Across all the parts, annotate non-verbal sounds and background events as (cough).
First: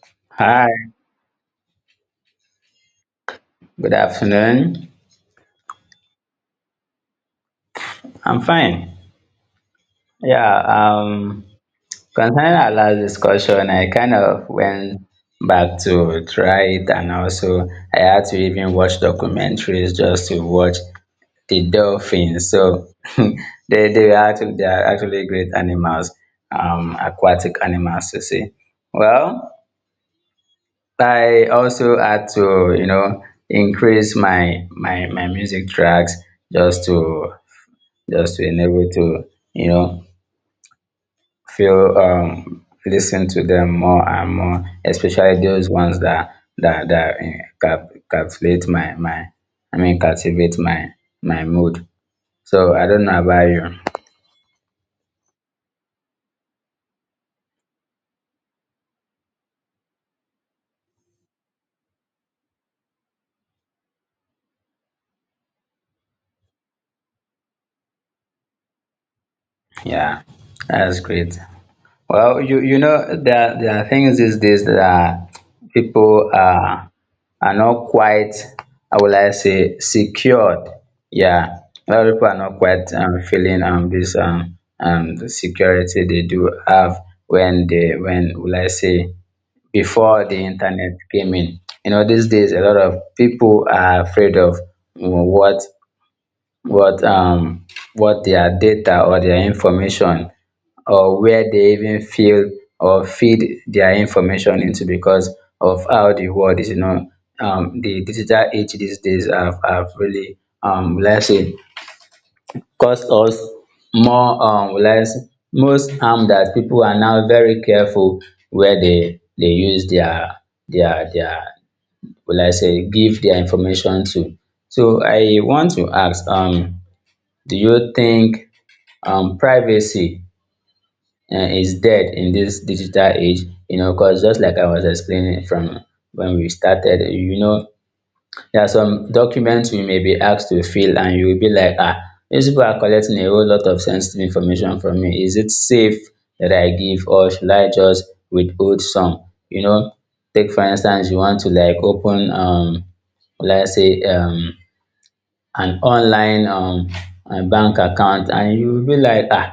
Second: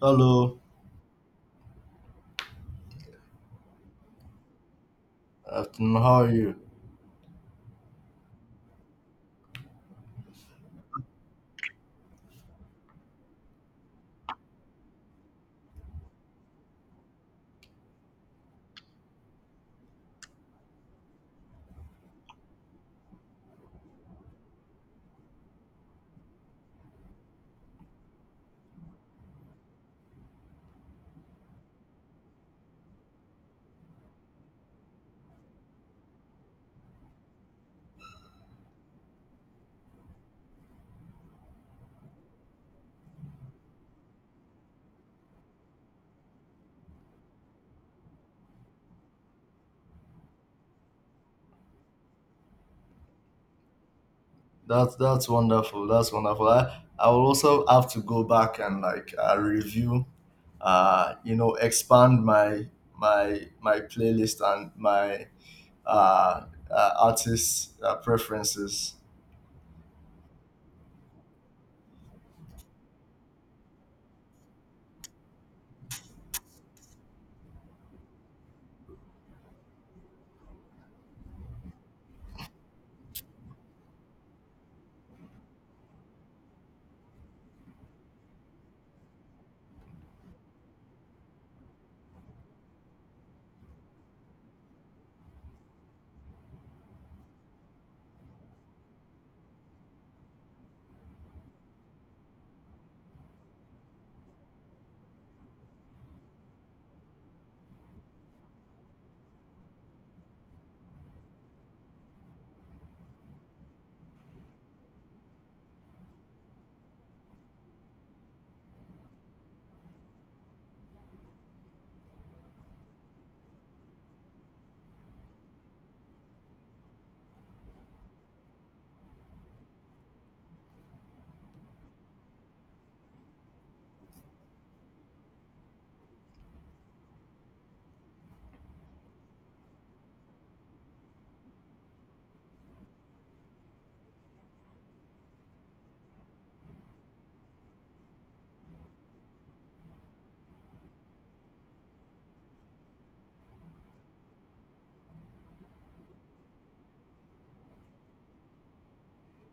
Hello, Hi, good afternoon. afternoon. How are you? I'm fine. Yeah, um, concerning our last discussion, I kind of went back to try it, and also I had to even watch documentaries just to watch the dolphins. So (laughs) they they are actually great animals, aquatic animals to see. Well, I also had to increase my music tracks just to just to enable to you know feel listen to them more and more, especially those ones that captivate my mood. So I don't know about you. That's wonderful. That's wonderful. I will also have to go back and review, expand my my playlist and my uh, artist preferences. Yeah, that's great. Well, there are things these days that people are not quite, how will I say, secured. Yeah, a lot of people are not quite feeling this the security they do have when when will I say, before the internet came in. You know, these days a lot of people are afraid of, what what um what their data or their information, or where they even feel or feed their information into, because of how the world is. The digital age these days have really, let's say, caused us more, less, most harm that people are now very careful where they use their, will I say, give their information to. So I want to ask, do you think privacy is dead in this digital age, because just like I was explaining from when we started, there are some documents we may be asked to fill, and you will be like, ah, these people are collecting a whole lot of sensitive information from me. Is it safe that I give, or should I just withhold some? You know, take for instance, you want to like open, let's say, an online bank account, and you will be like, ah,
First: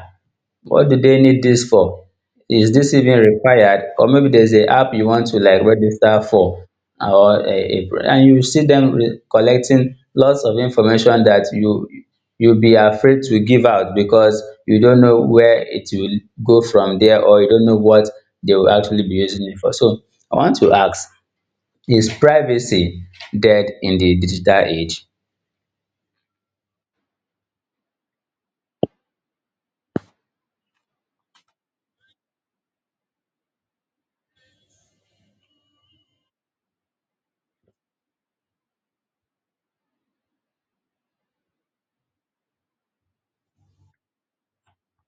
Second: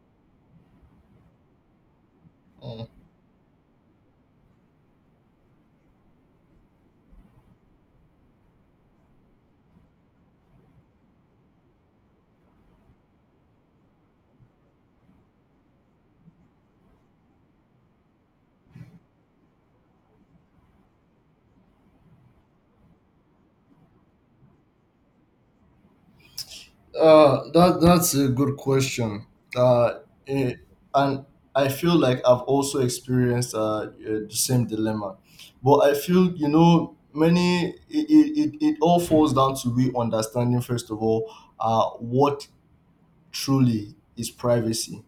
what do they need this for? Is Mm. this even required? Or maybe there's a app you want to like register for, or and you see them collecting lots of information that you'll be afraid to give out, because you don't know where it will go from there, or you don't know what they will actually be using it for. So I want to ask, is privacy dead in the digital age? That that's a good question. Uh, eh, and I feel like I've also experienced the same dilemma, but I feel you know many it all falls down to we understanding first of all what truly is privacy,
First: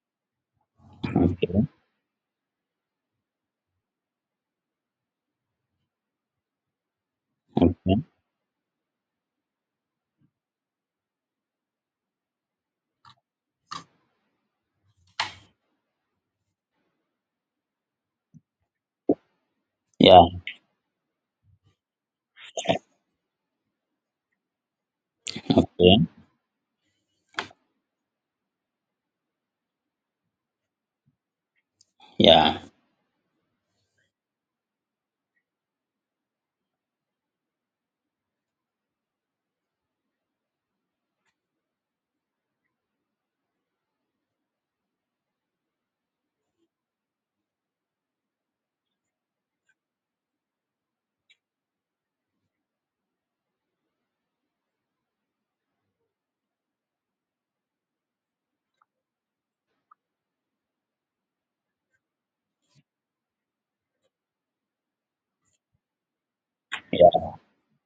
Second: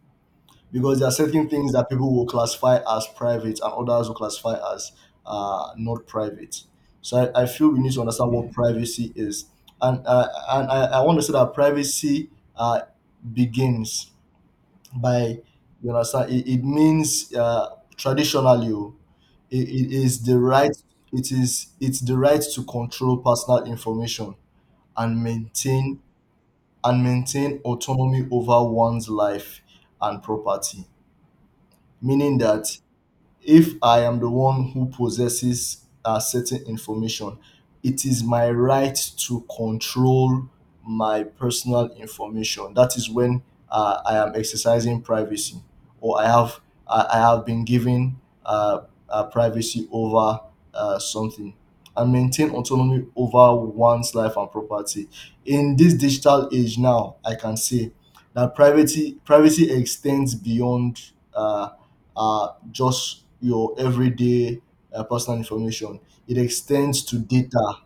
because there are certain things that people will classify as private and others will classify as not private. So I feel we need to understand what privacy is. And I want to say that privacy uh, begins by, you understand, it means traditionally, oh, it Yeah, is the right, it's the right to control personal information and yeah, maintain and maintain autonomy over one's life and property, meaning yeah, that if I am the one who possesses certain information, it is my right to control my personal information. That is when I am exercising privacy, or I have I have been given uh, privacy over something. And maintain autonomy over one's life and property. In this digital age now, I can say that privacy extends beyond just your everyday personal information. It extends to yeah, data,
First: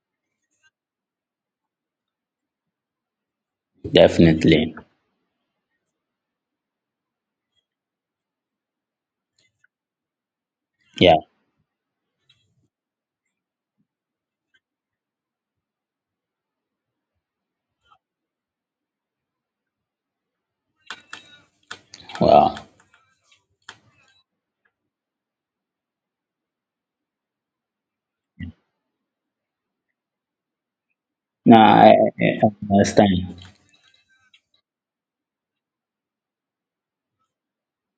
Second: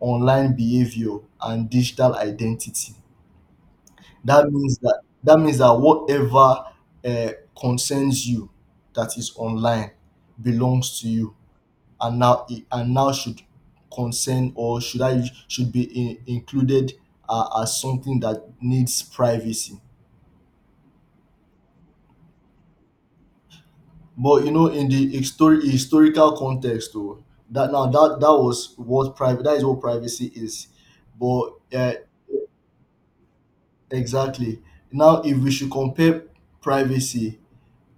online behavior, and digital identity. Definitely. That means that whatever uh, concerns you that is online belongs to Yeah, you, and now and now should concern or should I should be included as something that needs privacy. wow. But you know, in the historical context, though, that was what private that is what privacy is. But No, I, I understand. exactly Now, if we should compare privacy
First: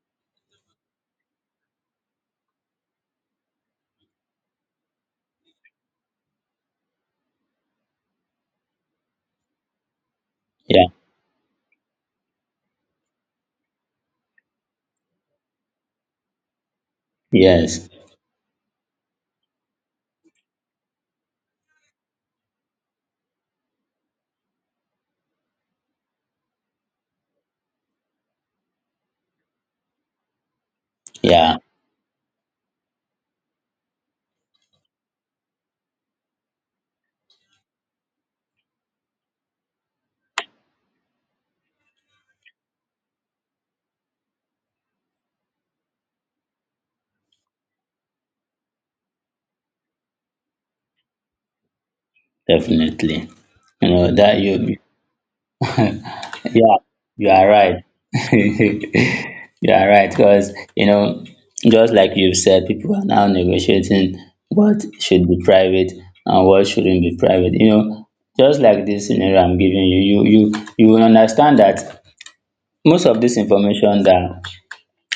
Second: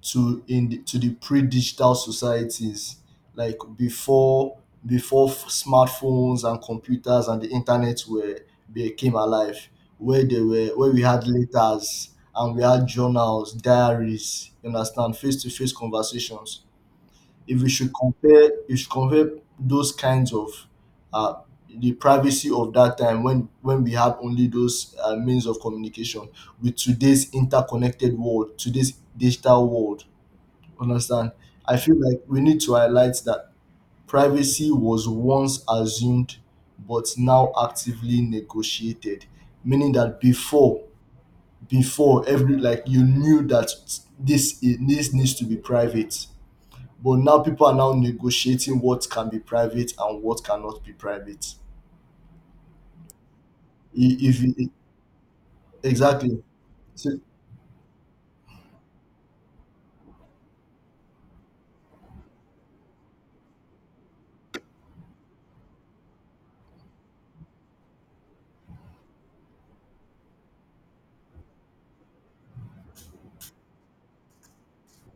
to the pre-digital societies, like before smartphones and computers and the internet were became alive, where they were Yeah, where we had letters and we had journals, diaries, you understand, face to face conversations. If we yes, should compare You should compare those kinds of uh, the privacy of that time when we had only those means of communication with today's interconnected world, today's digital world, understand. yeah, I feel like we need to highlight that privacy was once assumed but now actively negotiated, meaning that before every like you knew that this needs to be private, but now people are now negotiating what can be private and what cannot be private. definitely. You know I- that If you- you, Exactly. yeah, So- you are right. (laughs) You are right because just like you've said, people are now negotiating what should be private and what shouldn't be private. You know, just like this scenario I'm giving you, you will understand that most of this information, that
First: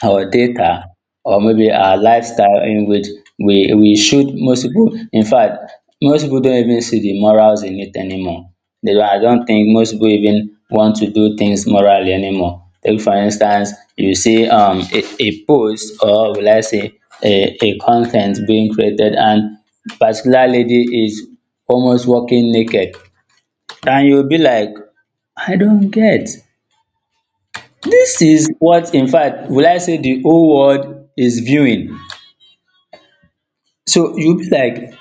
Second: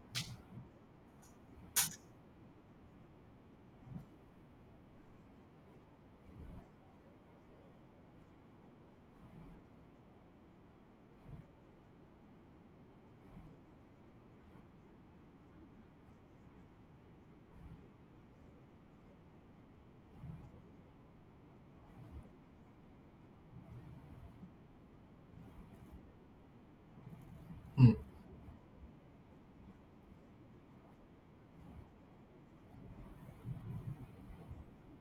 our data or maybe our lifestyle in which we should, most people, in fact, most people don't even see the morals in it anymore. They don't. I don't think most people even want to do things morally anymore. Take for instance, you see a post, or will I say a content being created, and particular lady is almost walking naked, and you'll be like, I don't get. hmm, This is what, in fact, will I say, the whole world is viewing. So you be like,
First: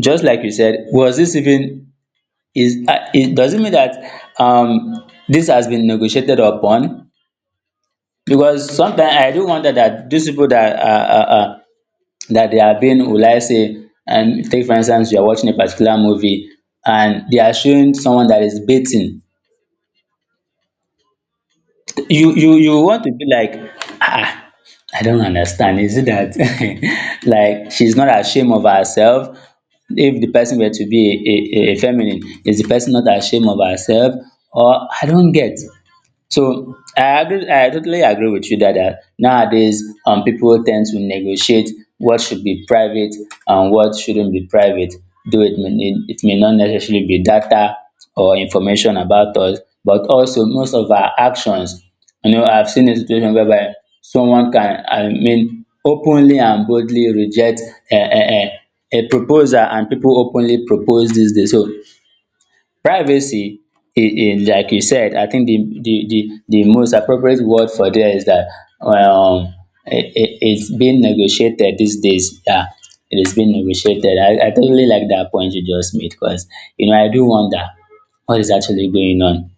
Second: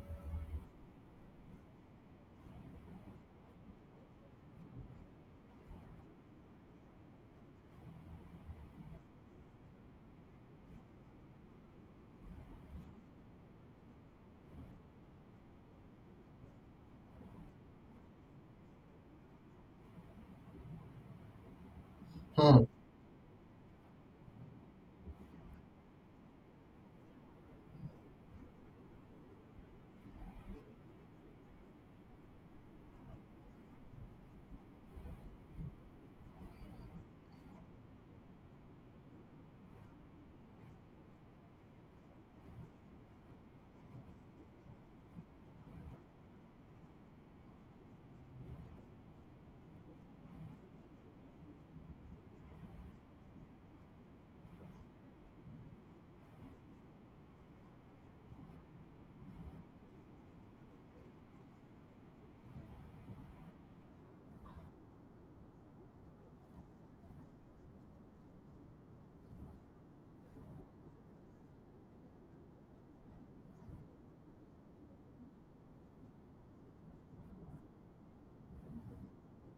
just like you said, was this even is it does it mean that um this has been negotiated upon? Because sometimes I do wonder that these people that are that they are being, will I say. And take for instance, you are watching a particular movie, and they are showing someone that is bathing. you you hmm. you want to be like, ah, I don't understand, is it that (laughs) like she's not ashamed of herself? If the person were to be a feminine, is the person not ashamed of herself? Or I don't get. So I agree. I totally agree with you that nowadays, people tend to negotiate what should be private and what shouldn't be private. Though it may not necessarily be data or information about us, but also most of our actions. You know, I've seen a situation whereby someone can, I mean, openly and boldly reject a, a, a proposal, and people openly propose this. Day. So privacy is, is, like you said, I think, the, most appropriate word for there is that, um, it's being negotiated these days. Yeah, it is being negotiated. I totally like that point you just made, because, I do wonder what is actually going on.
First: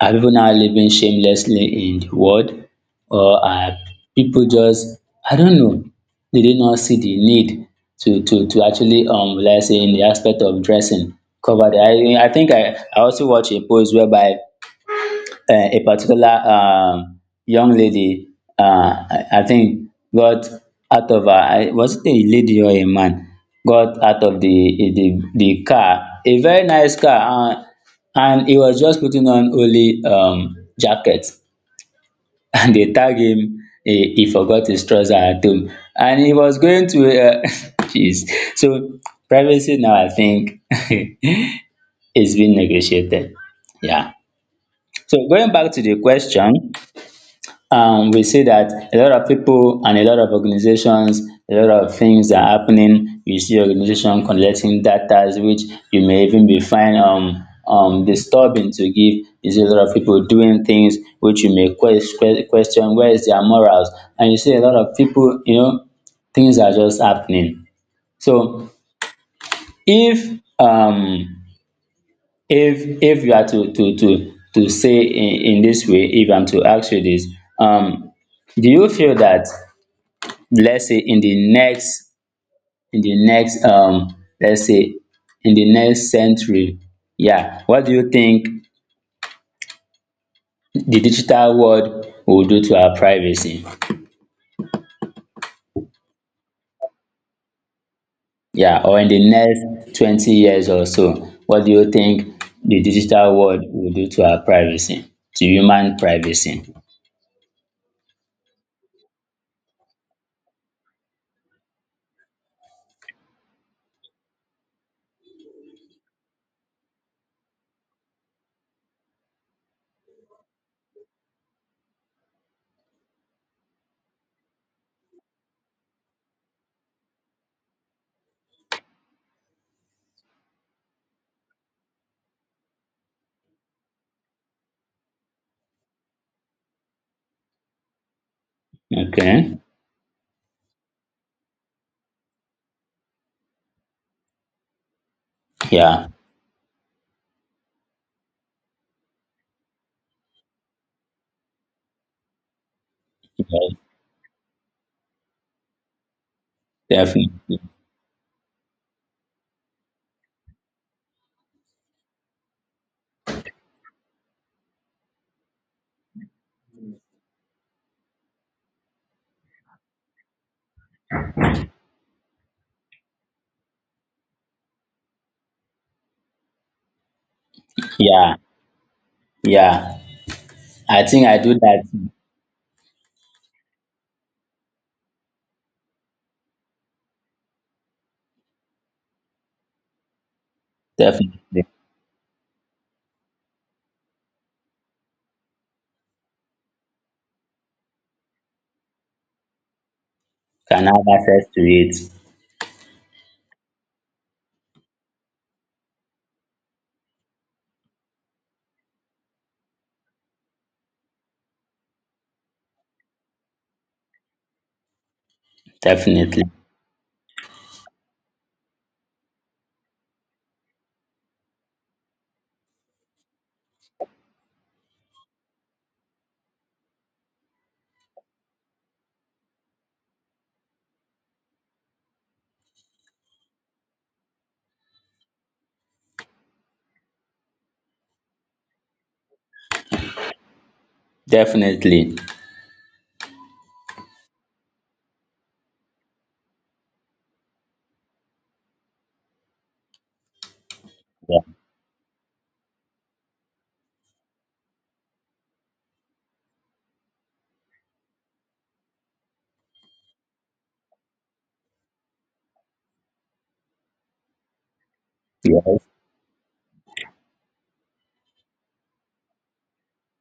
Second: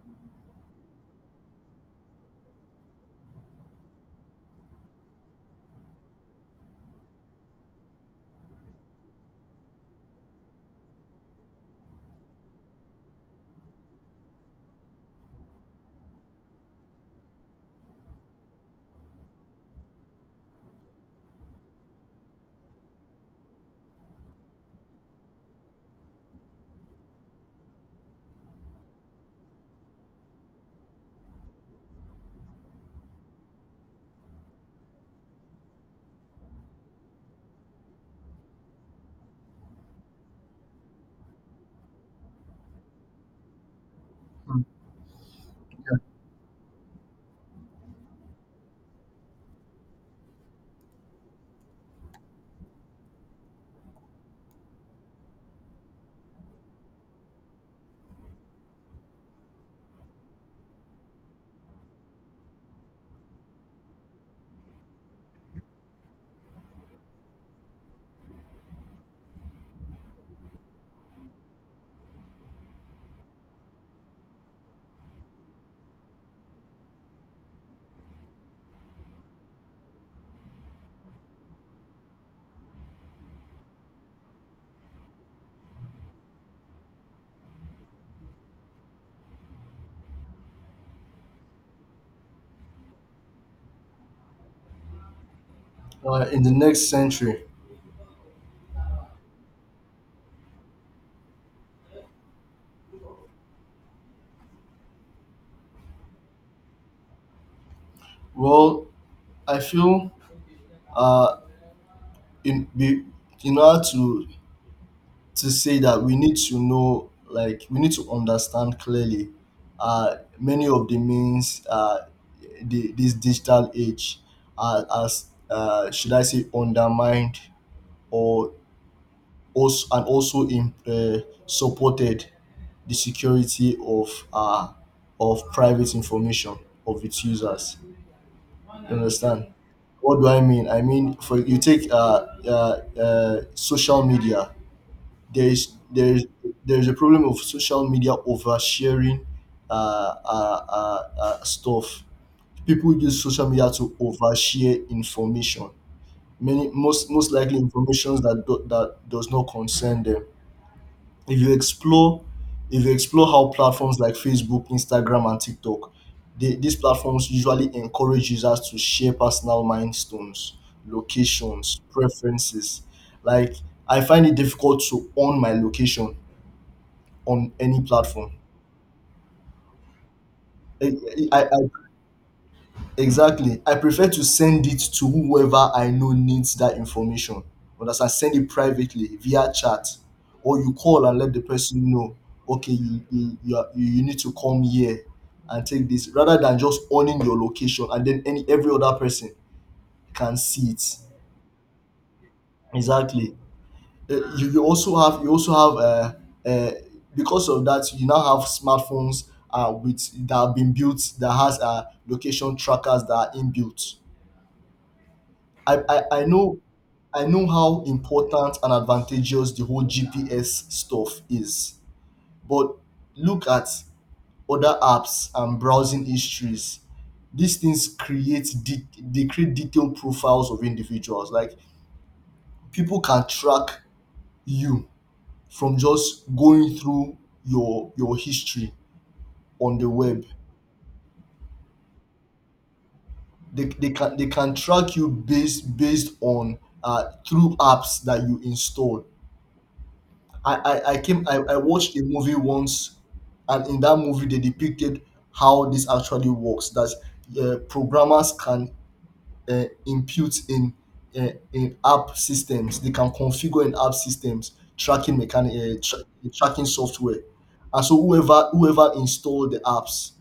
Are people now living shamelessly in the world, or are people just, I don't know, they did not see the need to actually let's say, in the aspect of dressing, cover their... I think I also watch a post whereby a particular young lady, I think, got out of a, was it a lady or a man, got out of the car, a very nice car, and he was just putting on only jacket, (laughs) and they tag him. He forgot his trouser at home, and he was going to. (laughs) Jeez. So privacy now, I think, (laughs) is being negotiated. Yeah. So going back to the question, we see that a lot of people and a lot of organizations, a lot of things are happening. You see organization collecting data, which you may even be find disturbing to give. You see a lot of people doing things which you may question where is their morals. And you see a lot of people, things are just happening. So if um if you are to say in this way, if I'm to ask you this, um, do you feel that, let's say, in the next, in the next um let's say in the next century, yeah, what do you think the digital world will do to our privacy, In the next century, yeah, or in the next 20 years or so, what do you think the digital world will do to our privacy, to human privacy? well, I feel uh, in be, in order to say that we need to know, like we need to understand clearly, many of the means, the, this digital age, are as should I say undermined or also and also im supported the security of private information of its users. You understand? Okay. What do I mean? I mean, for you take social media. There is Yeah, there is a problem of social media oversharing uh, uh, uh, stuff. People use social media yeah, to overshare information. Many most most likely definitely. information that does not concern them. If you explore how platforms like Facebook, Instagram, and TikTok, these platforms usually encourage users to share personal milestones, locations, preferences. Like, I find it difficult to own my location on any platform. Yeah, yeah, I, I think I do I that. Exactly. I prefer to send it to whoever I know needs that information. Understand? Send it privately via chat, or you call and let the Definitely. person know. Okay, you you need to come here and take this, rather than just owning your location and then any every other person can see Can it. have access to it. Exactly. You, you also have uh, because of that you now have smartphones with that have been built that has location trackers that are inbuilt. I Definitely. know how important and advantageous the whole GPS stuff is, but look at other apps and browsing histories. These things they create detailed profiles of individuals. Like people can track you from just going through your history on the web. Definitely. They can track you based on through apps that you install. I came Yeah. I watched a movie once, and in that movie they depicted how this actually works, that programmers can impute in app systems tracking Yes. Tracking software, and so whoever installed the apps,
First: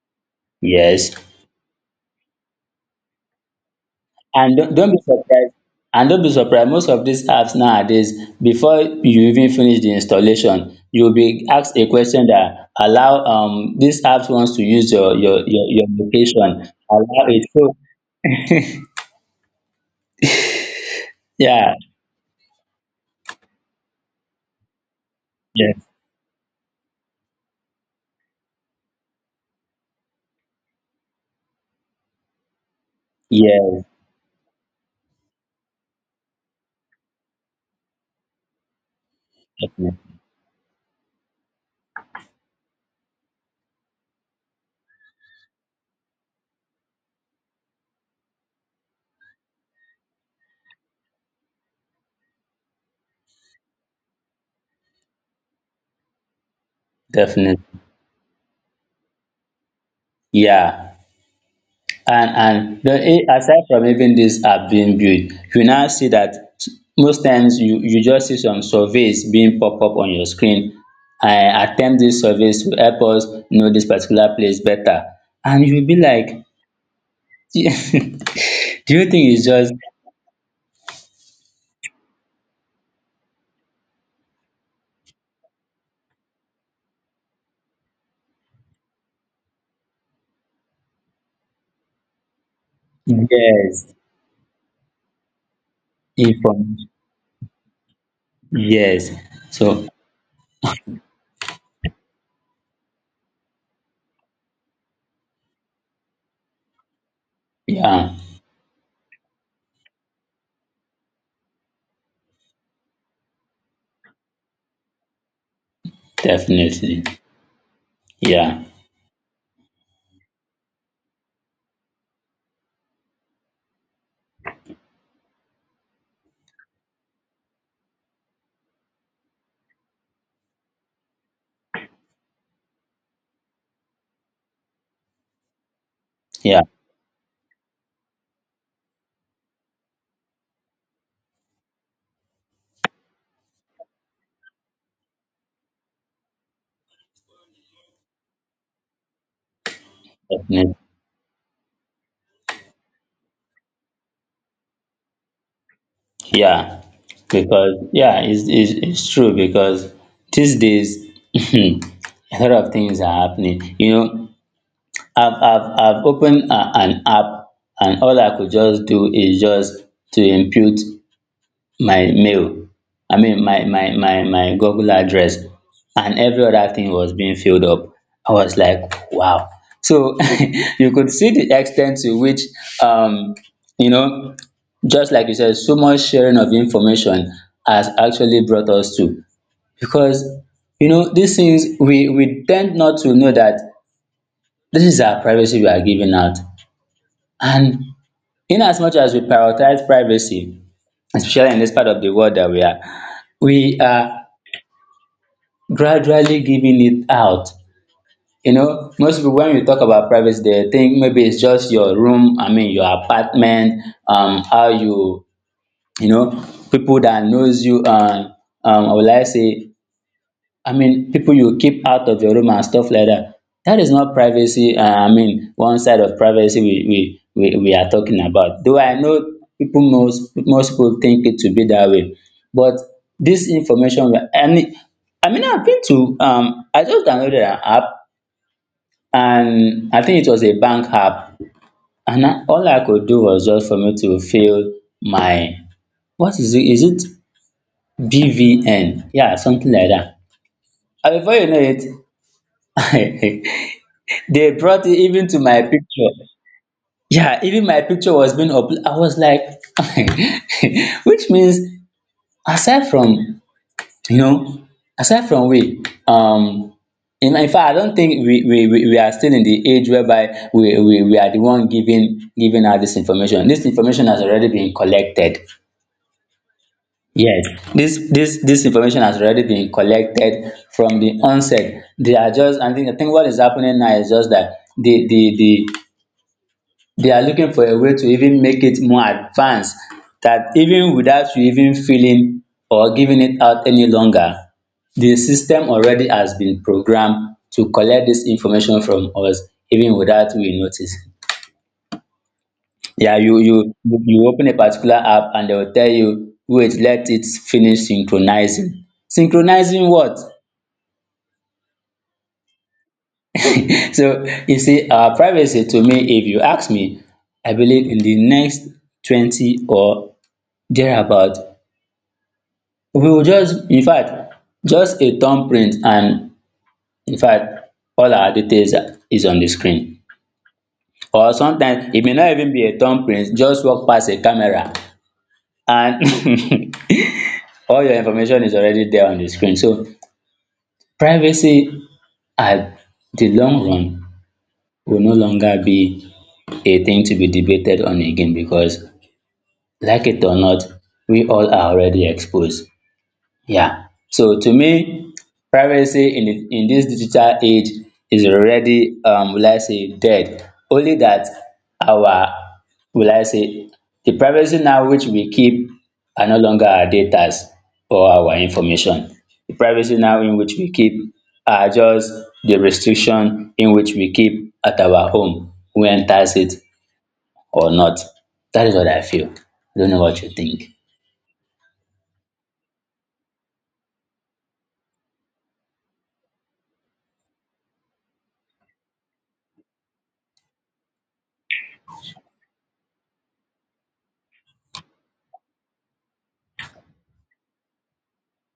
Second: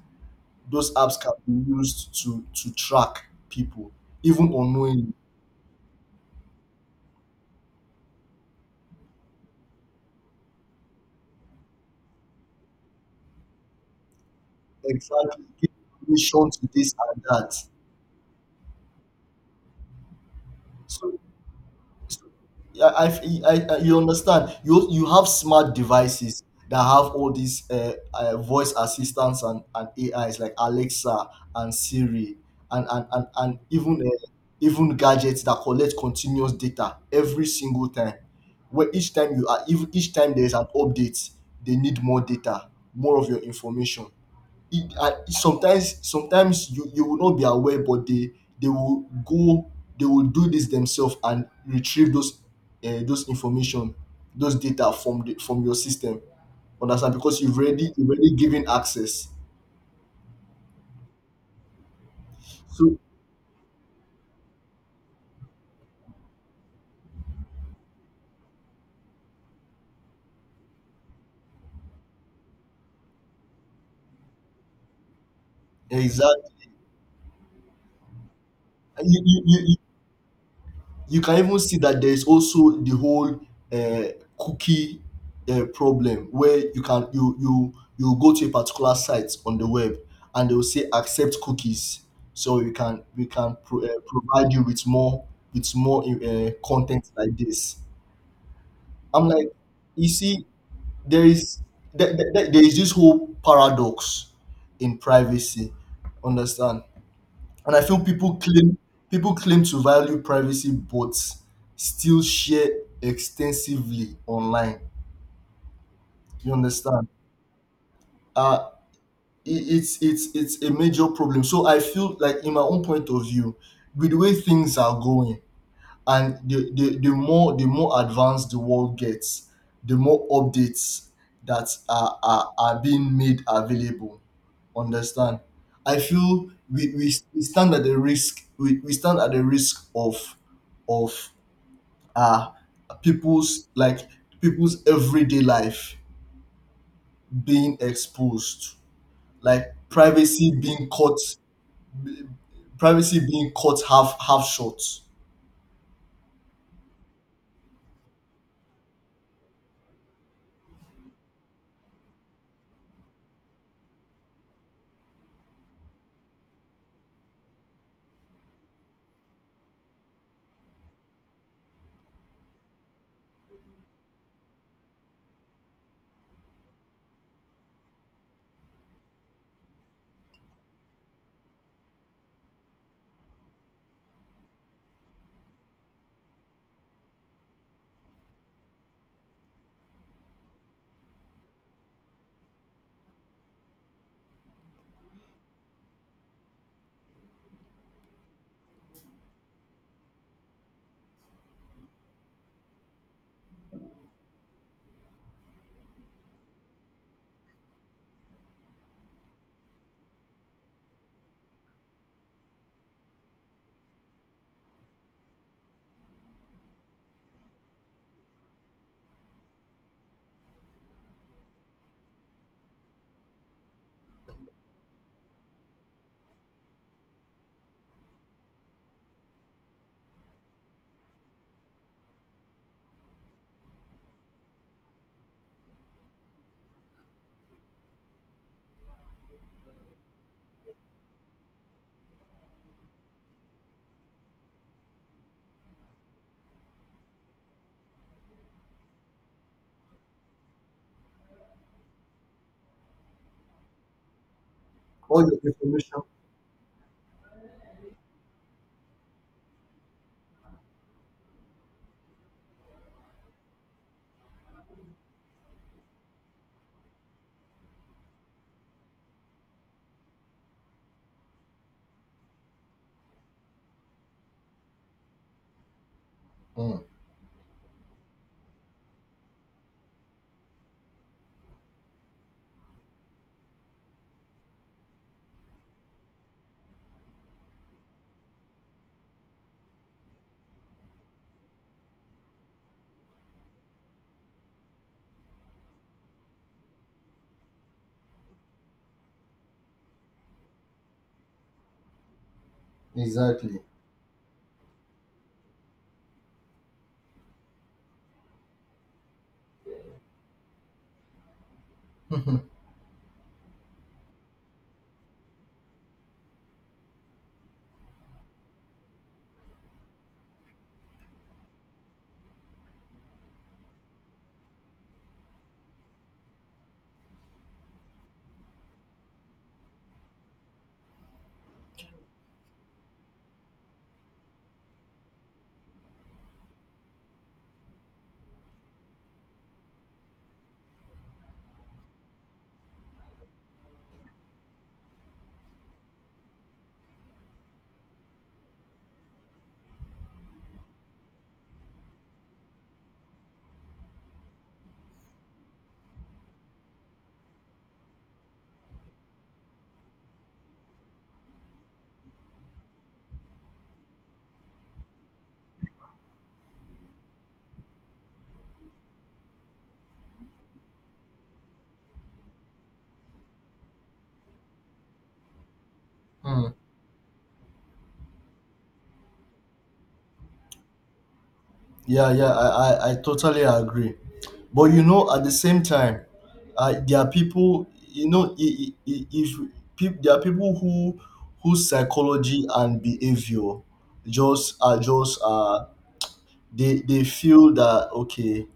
those Yes. apps can be used to track people even And don't be unknowingly. surprised. And don't be surprised. Most of these apps nowadays, before you even finish the installation, you'll be asked a question that allow this app wants to use Exactly, give your permission location. to this and Allow it. that. So So yeah. yeah, you understand. You have smart Yes. devices that have all these voice assistants, and AIs like Alexa and Siri and Yes. even even gadgets that collect continuous data every single time. Where each time you are, each Definitely. time there is an update, they need more data, more of your information. It Sometimes you you will not be aware, but they will go they will do this themselves and retrieve those information, those data from the from your system, understand, because you've Definitely. already given access. Yeah. And the, So aside from even these app being built, you now see that most times you just see some surveys being pop up on your screen. I attempt this surveys to help us know this particular place better. And you'll be like, (laughs) exactly, do you think it's just... you can even see that there is also the whole uh, cookie problem, where you can you go to a particular site on the web, and they will say accept cookies so you can Yes, provide you with more inform. content like this. Yes. I'm like, So you see, there is there is this whole paradox in privacy, understand. And I feel yeah, people claim to value privacy but still share extensively online. You definitely. understand? Yeah, Uh it's it's a major problem. So I feel like in my own point of view, with the way things are going, and the more advanced the world gets, the more updates that are being made available, understand. I feel yeah, we stand at the risk, we stand at the risk of of uh people's like people's everyday life being exposed, like privacy being cut, privacy being cut half short. yeah, because yeah, it's true, because these days (laughs) a lot of things are happening. You know, I've opened an app, and all I could just do is just to input my mail. I mean, my Google address, and every other thing was being filled up. I was like, wow. So (laughs) you could see the extent to which, um you know just like you said, so much sharing of information has actually brought us to, because these things we tend not to know that this is our privacy we are giving out. And in as much as we prioritize privacy, especially in this part of the world that we are gradually giving it out. You know, most people, when we talk about privacy, they think maybe it's just your room, I mean your apartment, how you, you know, people that knows you, and I would like say, I mean, people you keep out of your room and stuff like that. That is not privacy. I mean, one side of privacy we are talking about. Though I know people, most people think it to be that way, but this information... and I mean, I've been to, I just downloaded an app, and I think it was a bank app, and all I could do was just for me to fill my, what is it? Is it BVN? Yeah, something like that. And before you know it, (laughs) they brought it All even your to my information. picture. Yeah, even my picture was being up. I was like, (laughs) which means, aside from, you know, aside from we, in fact, I don't think we are still in the age whereby we are the one giving out this information. This information has already been collected. Mm, Yes, this information has already been collected from the onset. They are just I think what is happening now is just that they are looking for a way to even make it more advanced, that even without you even feeling or giving it out any longer, the system already has been programmed to collect this information from us even without we notice. Yeah, you exactly. you you you open a particular app and they will tell you, wait, let it finish synchronizing. Synchronizing what? (laughs) (laughs) So you see, privacy to me, if you ask me, I believe in the next 20 or thereabout, we will just, in fact, just a thumbprint, and in fact, all our details is on the screen. Or sometimes it may not even be a thumbprint, just walk past a camera and (laughs) all your information is already there on the screen. So privacy at the long run will no longer be a thing to be debated on again because, like it or not, we all are already exposed. Yeah. So to me, privacy in this digital age is already will I say dead. Only that our, will I say, the privacy now which we keep are no longer our datas or our information. The privacy now in which we keep are just the restriction in which we keep at our home, who enters Hmm. it or not. That is what I feel. I don't know what you think. Yeah, yeah, I totally agree. But you know, at the same time, there are people, you know, I- if peop there are people who whose psychology and behavior just are just they feel that okay,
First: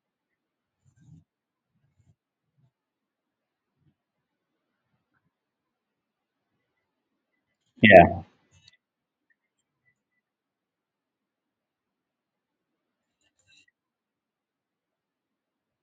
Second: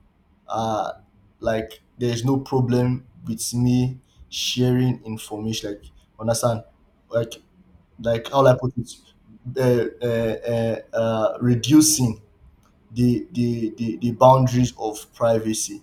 uh, like there's no problem with me sharing information. Like, understand? Like, Yeah. like how will I put it, reducing the boundaries of privacy.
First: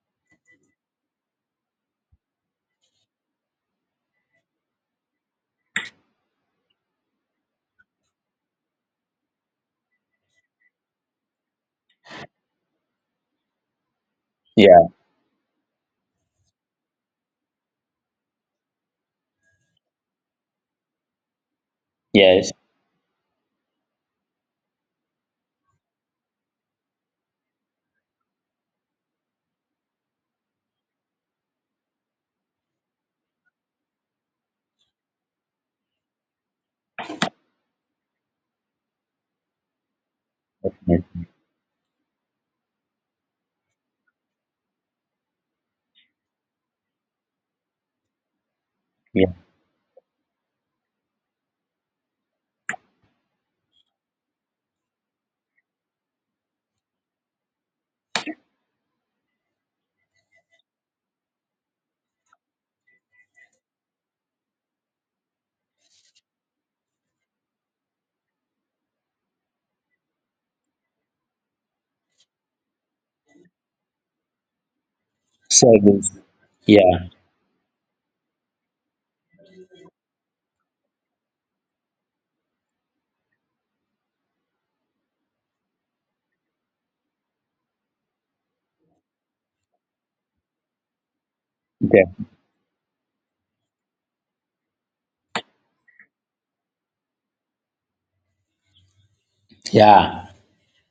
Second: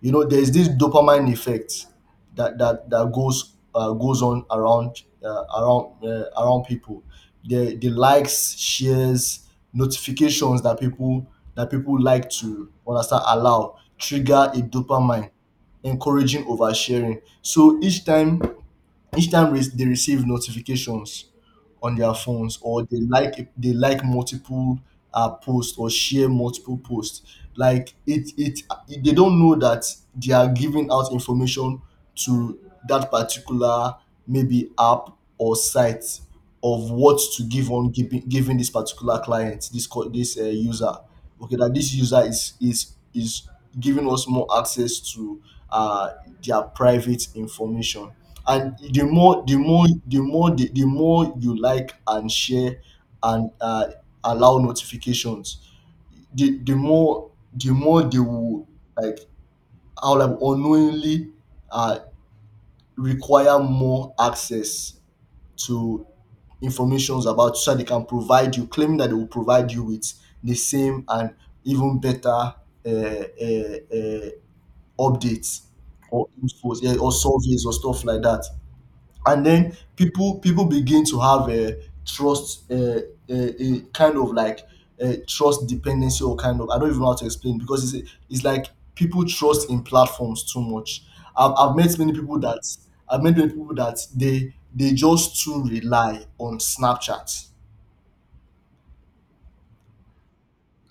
You know, there's this dopamine effect that goes on around around people. The likes, shares, notifications that people like to understand allow trigger a Yeah. dopamine, encouraging oversharing. So each time they receive notifications on their Yes. phones, or they like multiple posts or share multiple posts, like it they don't know that they are giving out information to that particular maybe app or site of what to give on giving this particular client this co- this user. Yeah. Okay, that this user is giving us more access to uh, their private information. And the more you like and share and allow notifications, the the more they will, like, how, like, unknowingly uh, require more access to informations about, so that they can provide you, claiming that they will provide you with the same and even better uh, uh, updates Service. or infos, yeah, Yeah. or surveys or stuff like that. And then people begin to have a trust, a kind of like a trust dependency or kind of, I don't even know how to explain, because it's like people trust in platforms too much. I've met Okay. many people that they just too rely on Snapchat, Yeah.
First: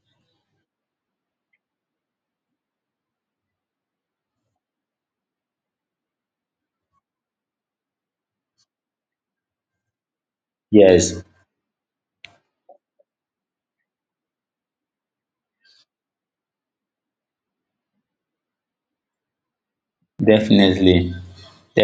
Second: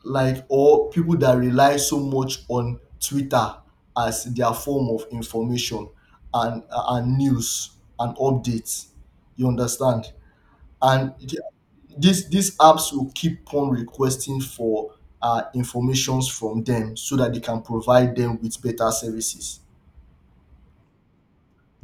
like, or people that rely so much on Twitter as their form of information and news and updates, you understand. and Yes. th- these apps will keep on requesting for informations from them so that they can provide them with better services. Definitely.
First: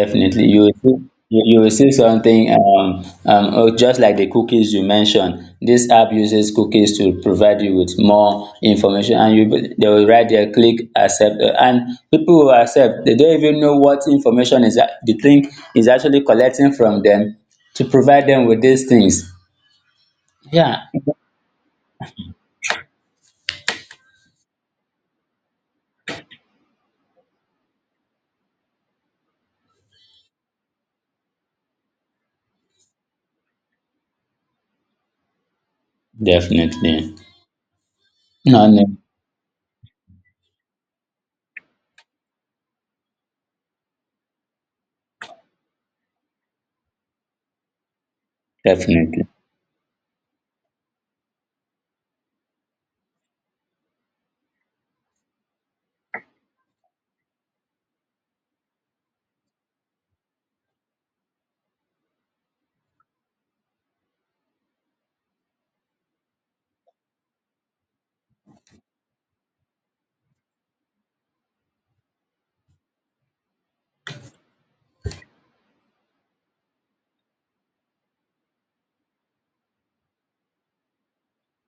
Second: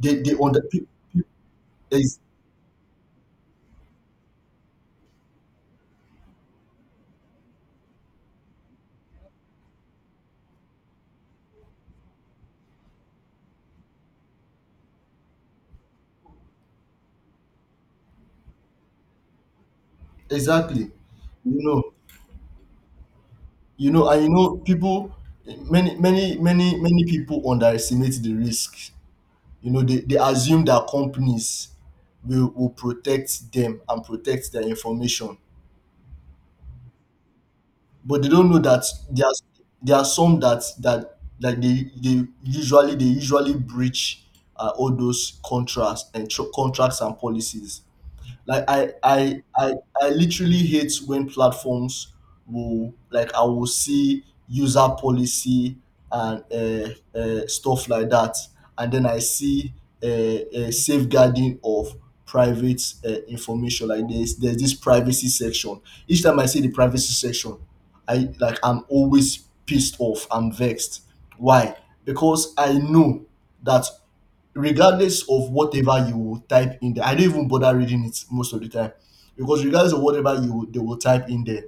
They You under will pe- see, pe- you will see ex- something oh, just like the cookies you mentioned. This app uses cookies to provide you with more information, and they will right there click accept, and people will accept. They don't even know what information is that the thing is actually collecting from them to provide them with these things. Yeah. Exactly. You know, you know and you know people, many people underestimate the risk. You know, they assume that companies will protect them and protect their information, Definitely. but they don't know No, no. that there are some that they usually breach all those contracts and contracts and policies. Like I Definitely. I I I literally hate when platforms will, like, I will see user policy and stuff like that, and then I see a safeguarding of private information. Like there's this privacy section. Each time I see the privacy section, I'm always pissed off. I'm vexed. Why? Because I know that regardless of whatever you type in there, I don't even bother reading it most of the time because regardless of whatever you they will type in there,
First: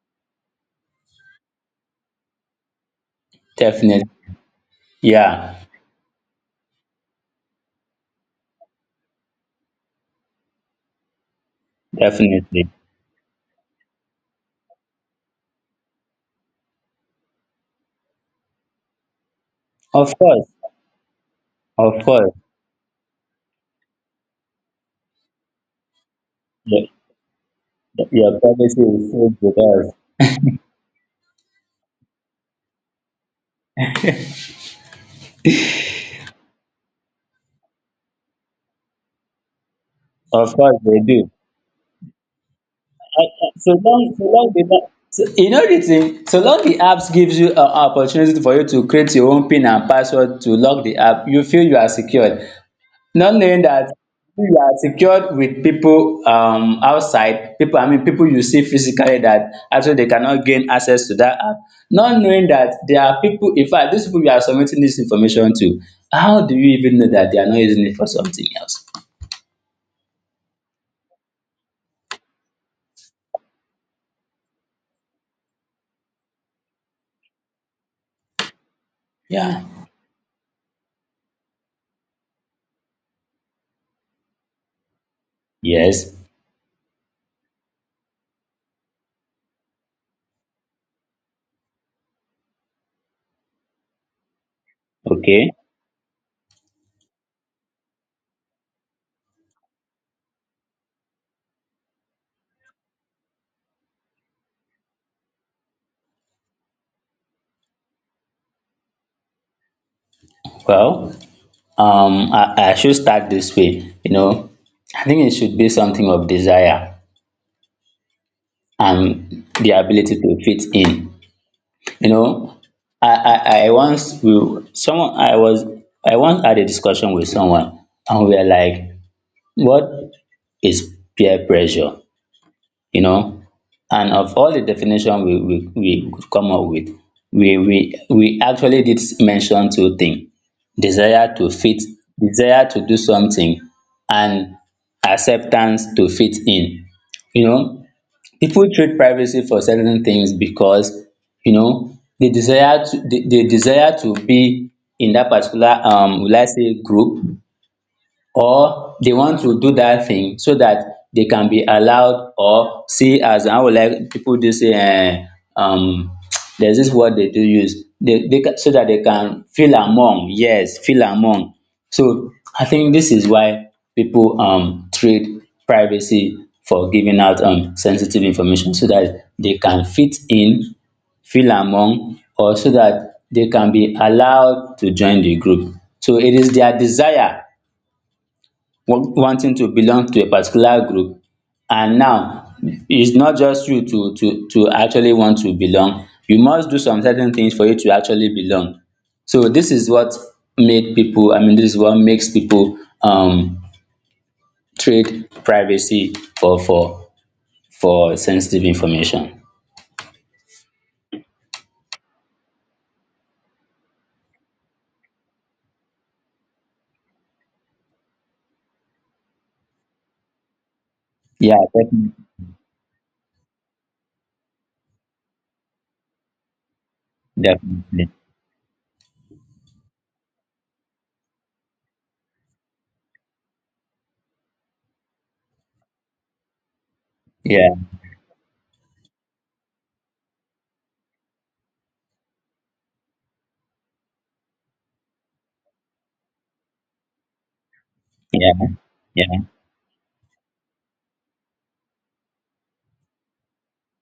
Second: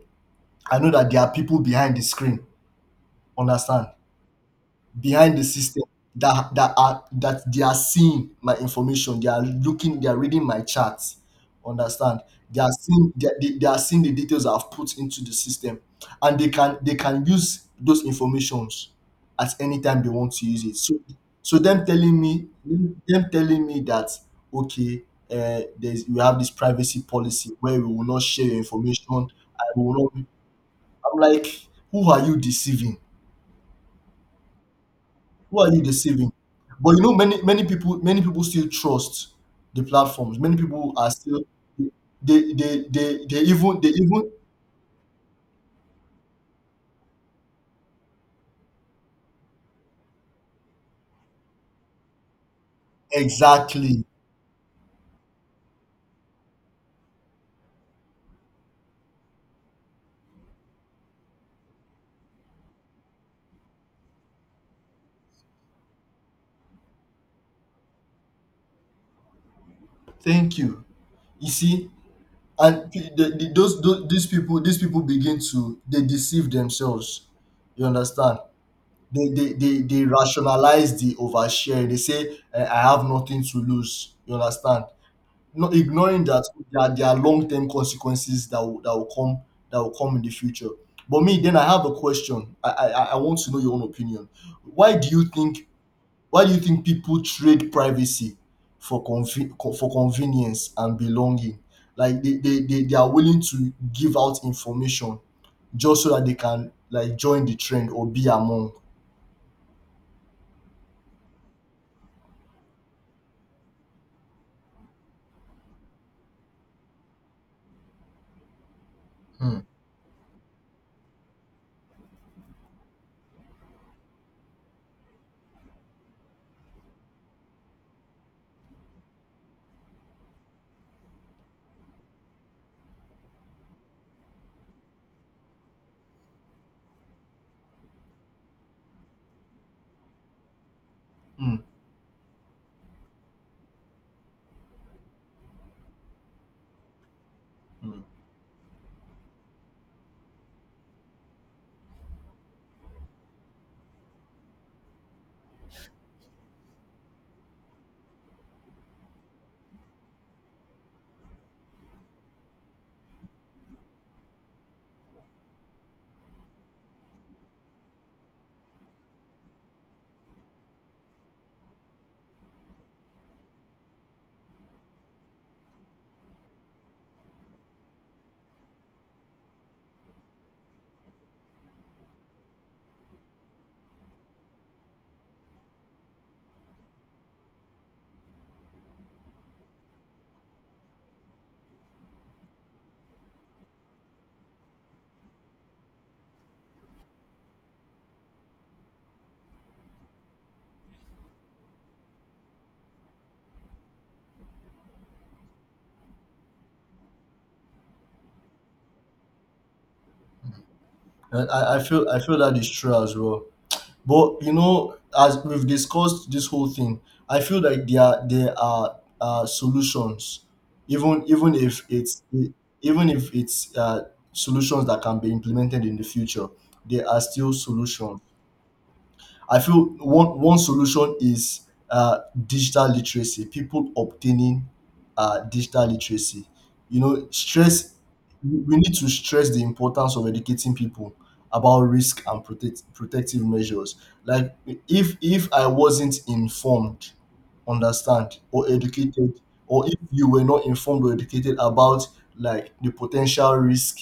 I know that there are people behind the screen. Understand? Definitely. Behind the Yeah, system that that are that they are seeing my information. They are looking, they are reading my charts. Understand? They definitely. are seeing, they are seeing the details I've put into the system, and they can use those informations at any time they Of want to course, use it. So so them of telling course, me them telling me that, okay, there's, we have this your, privacy policy where we will not your share your privacy is information. safe with I us. will not, I'm like, who are you deceiving? Who are you deceiving? But you know, many people still trust the platforms. Of Many course, people they are do. still, so they long, so even, long so, you know the thing. So long the apps gives you an opportunity for you to create your own PIN and password to lock the app, you feel you are secure. Not knowing that exactly. you are secured with people outside, people, I mean, people you see physically, that actually they cannot gain access to that app. Not knowing that there are people, in fact these people you are submitting this information to, how do you even know that they are not using it for something else? Thank you. You see, and p- the, those these people begin to, they deceive themselves. You understand? Yeah. They rationalize the overshare. They say, "Eh, I have nothing to lose. You understand? Not Yes. ignoring that there are long-term consequences that will, that will come in the future. But me, then I have a question. I want to know your own opinion. Why do you Okay. think, people trade privacy for for convenience and belonging? Like they are willing to give out information just so that they can, like, join the trend or be among. Well, I should start this way, I think it should be something of desire and Hmm. the ability to fit in. You know, I once will someone I was I once had a discussion with someone, and we were like, what is peer pressure? You know? And of all the definition we could come up with, we actually did mention two things. Desire to Hmm. fit, desire to do something, and acceptance to fit in. You know, Hmm. people trade privacy for certain things because they desire to, they desire to be in that particular will I say group, or they want to do that thing so that they can be allowed, or see, as I would like people do say, um (tsk) there's this word they do use, so that they can feel among, yes, feel among. So I think this is why people trade privacy for giving out sensitive information so that they can fit in, feel among, or so that they can be allowed to join the group. So it is their desire, wanting to belong to a particular group. And now it's not just you to actually want to belong, you must do some certain things for you to actually belong. So this is what made people, I mean, this is what makes people trade privacy for for sensitive information. I feel that is true as well. But you know, as we've discussed this whole thing, I feel like there are solutions, even Yeah, if definitely. it's, even if it's uh, solutions that can be implemented in the future, there are still Definitely. solutions. I feel one solution is uh, digital literacy. People obtaining digital literacy. You know, Yeah, stress. We need to stress the importance of educating people about risk and protective measures. Like, if I wasn't informed, understand, yeah, or yeah, educated, or if you were not informed or educated about like the potential risk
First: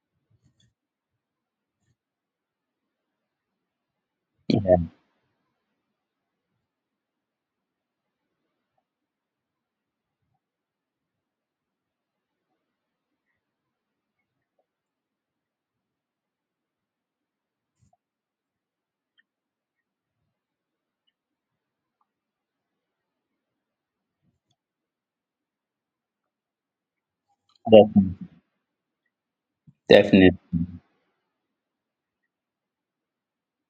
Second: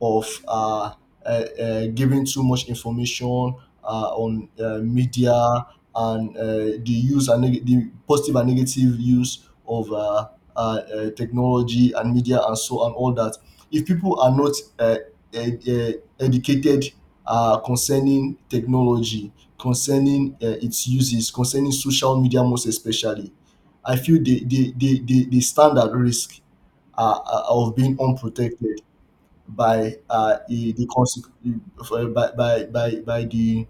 of giving too much information on yeah. Media and the positive and negative use of technology and media and so and all that. If people are not uh, educated concerning technology, concerning its uses, concerning social media most especially, I feel they stand at risk of being Definitely. unprotected by Definitely. The by, by the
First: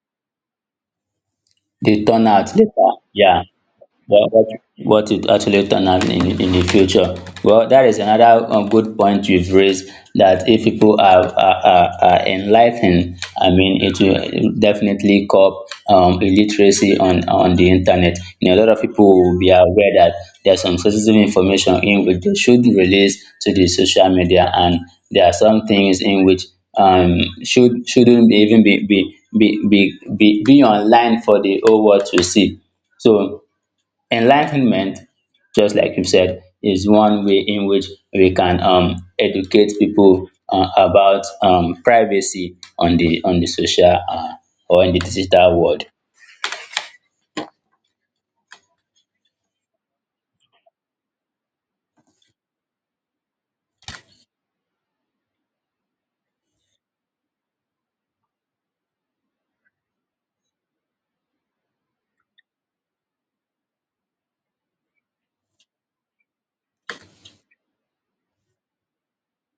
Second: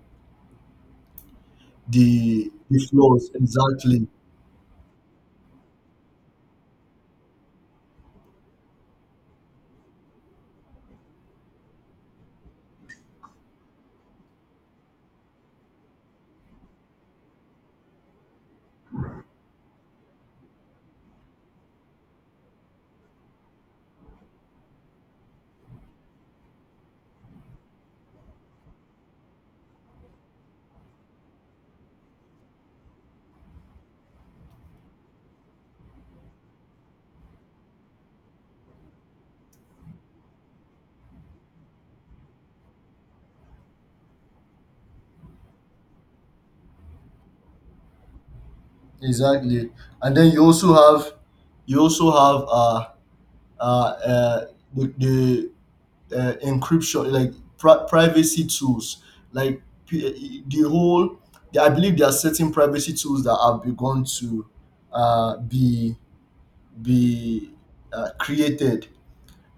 They turn out the later, flaws, yeah. exactly. What, what it actually turn out in the future. Well, that is another good point you've raised, that if people are enlightened, I mean, it will definitely curb illiteracy on the internet. You know, a lot of people will be aware that there's some sensitive information in which they should release to the social media, and there are some things in which shouldn't be even be online for the whole world to see. So enlightenment, just like you said, is one way in which we can educate people about privacy on the social, or in the digital world. Exactly. And then you also have, you also have uh uh, uh the, the encryption, like privacy tools, like the whole, I believe there are certain privacy tools that have begun to uh be be created,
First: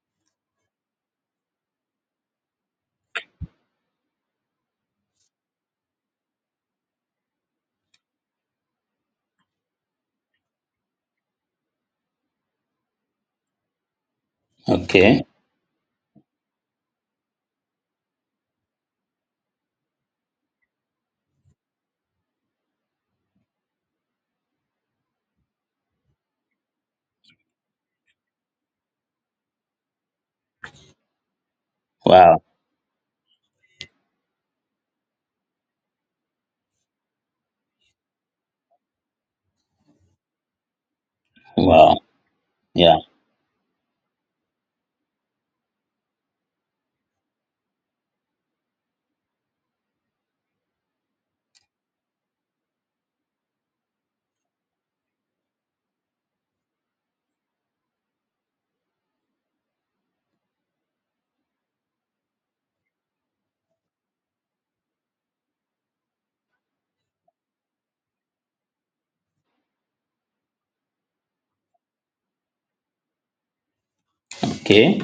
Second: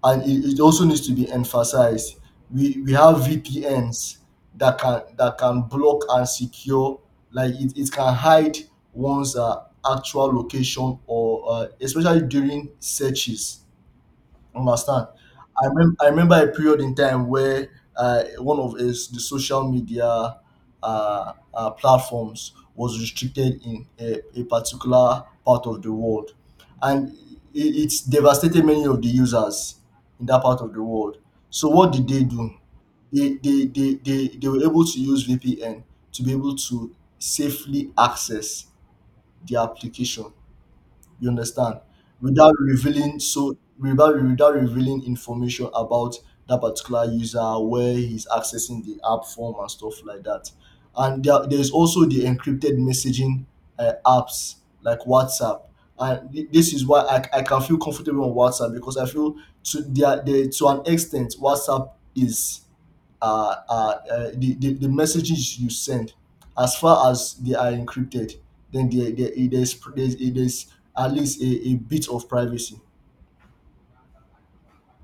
and it also needs to be emphasized. We have VPNs that can, block and secure, like it can hide one's actual location, or especially during searches. Understand? Okay. I remember a period in time where one of his the social media platforms was restricted in a particular part of the world, and it's devastated many of the users in that part of the world. So what did they Wow. do? They were able to use VPN to be able to safely access the application, you understand? Wow. Without Yeah. revealing, so without revealing information about that particular user, where he's accessing the app from and stuff like that. And there's also the encrypted messaging apps, like WhatsApp. And this is why I can feel comfortable on WhatsApp because I feel to, to an extent WhatsApp is, uh, uh, the, the messages you send, as far as they are encrypted, then there's at least a bit of privacy. Okay.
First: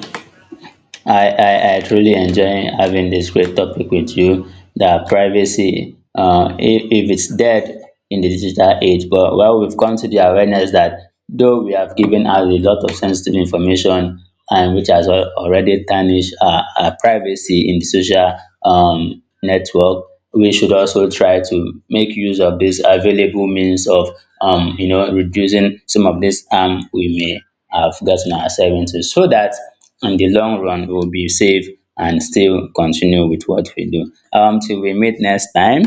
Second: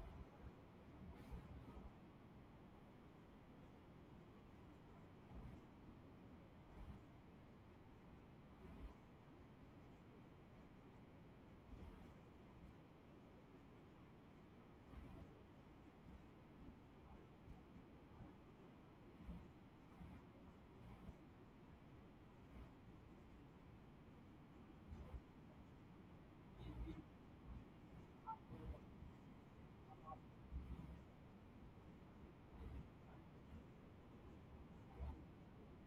I truly enjoy having this great topic with you. The privacy, if it's dead in the digital age, but well, we've come to the awareness that though we have given out a lot of sensitive information, and which has already tarnished our privacy in the social, network, we should also try to make use of these available means of, reducing some of this harm we may have gotten ourselves into, so that in the long run we will be safe and still continue with what we do. Till we meet next time,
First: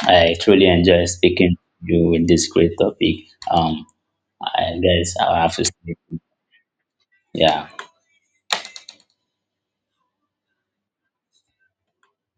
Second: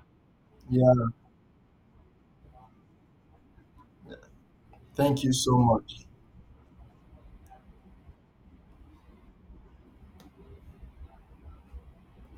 I truly Yeah, enjoy speaking to you with this great topic. Um, I guess thank you I'll have so to sleep. much. Yeah.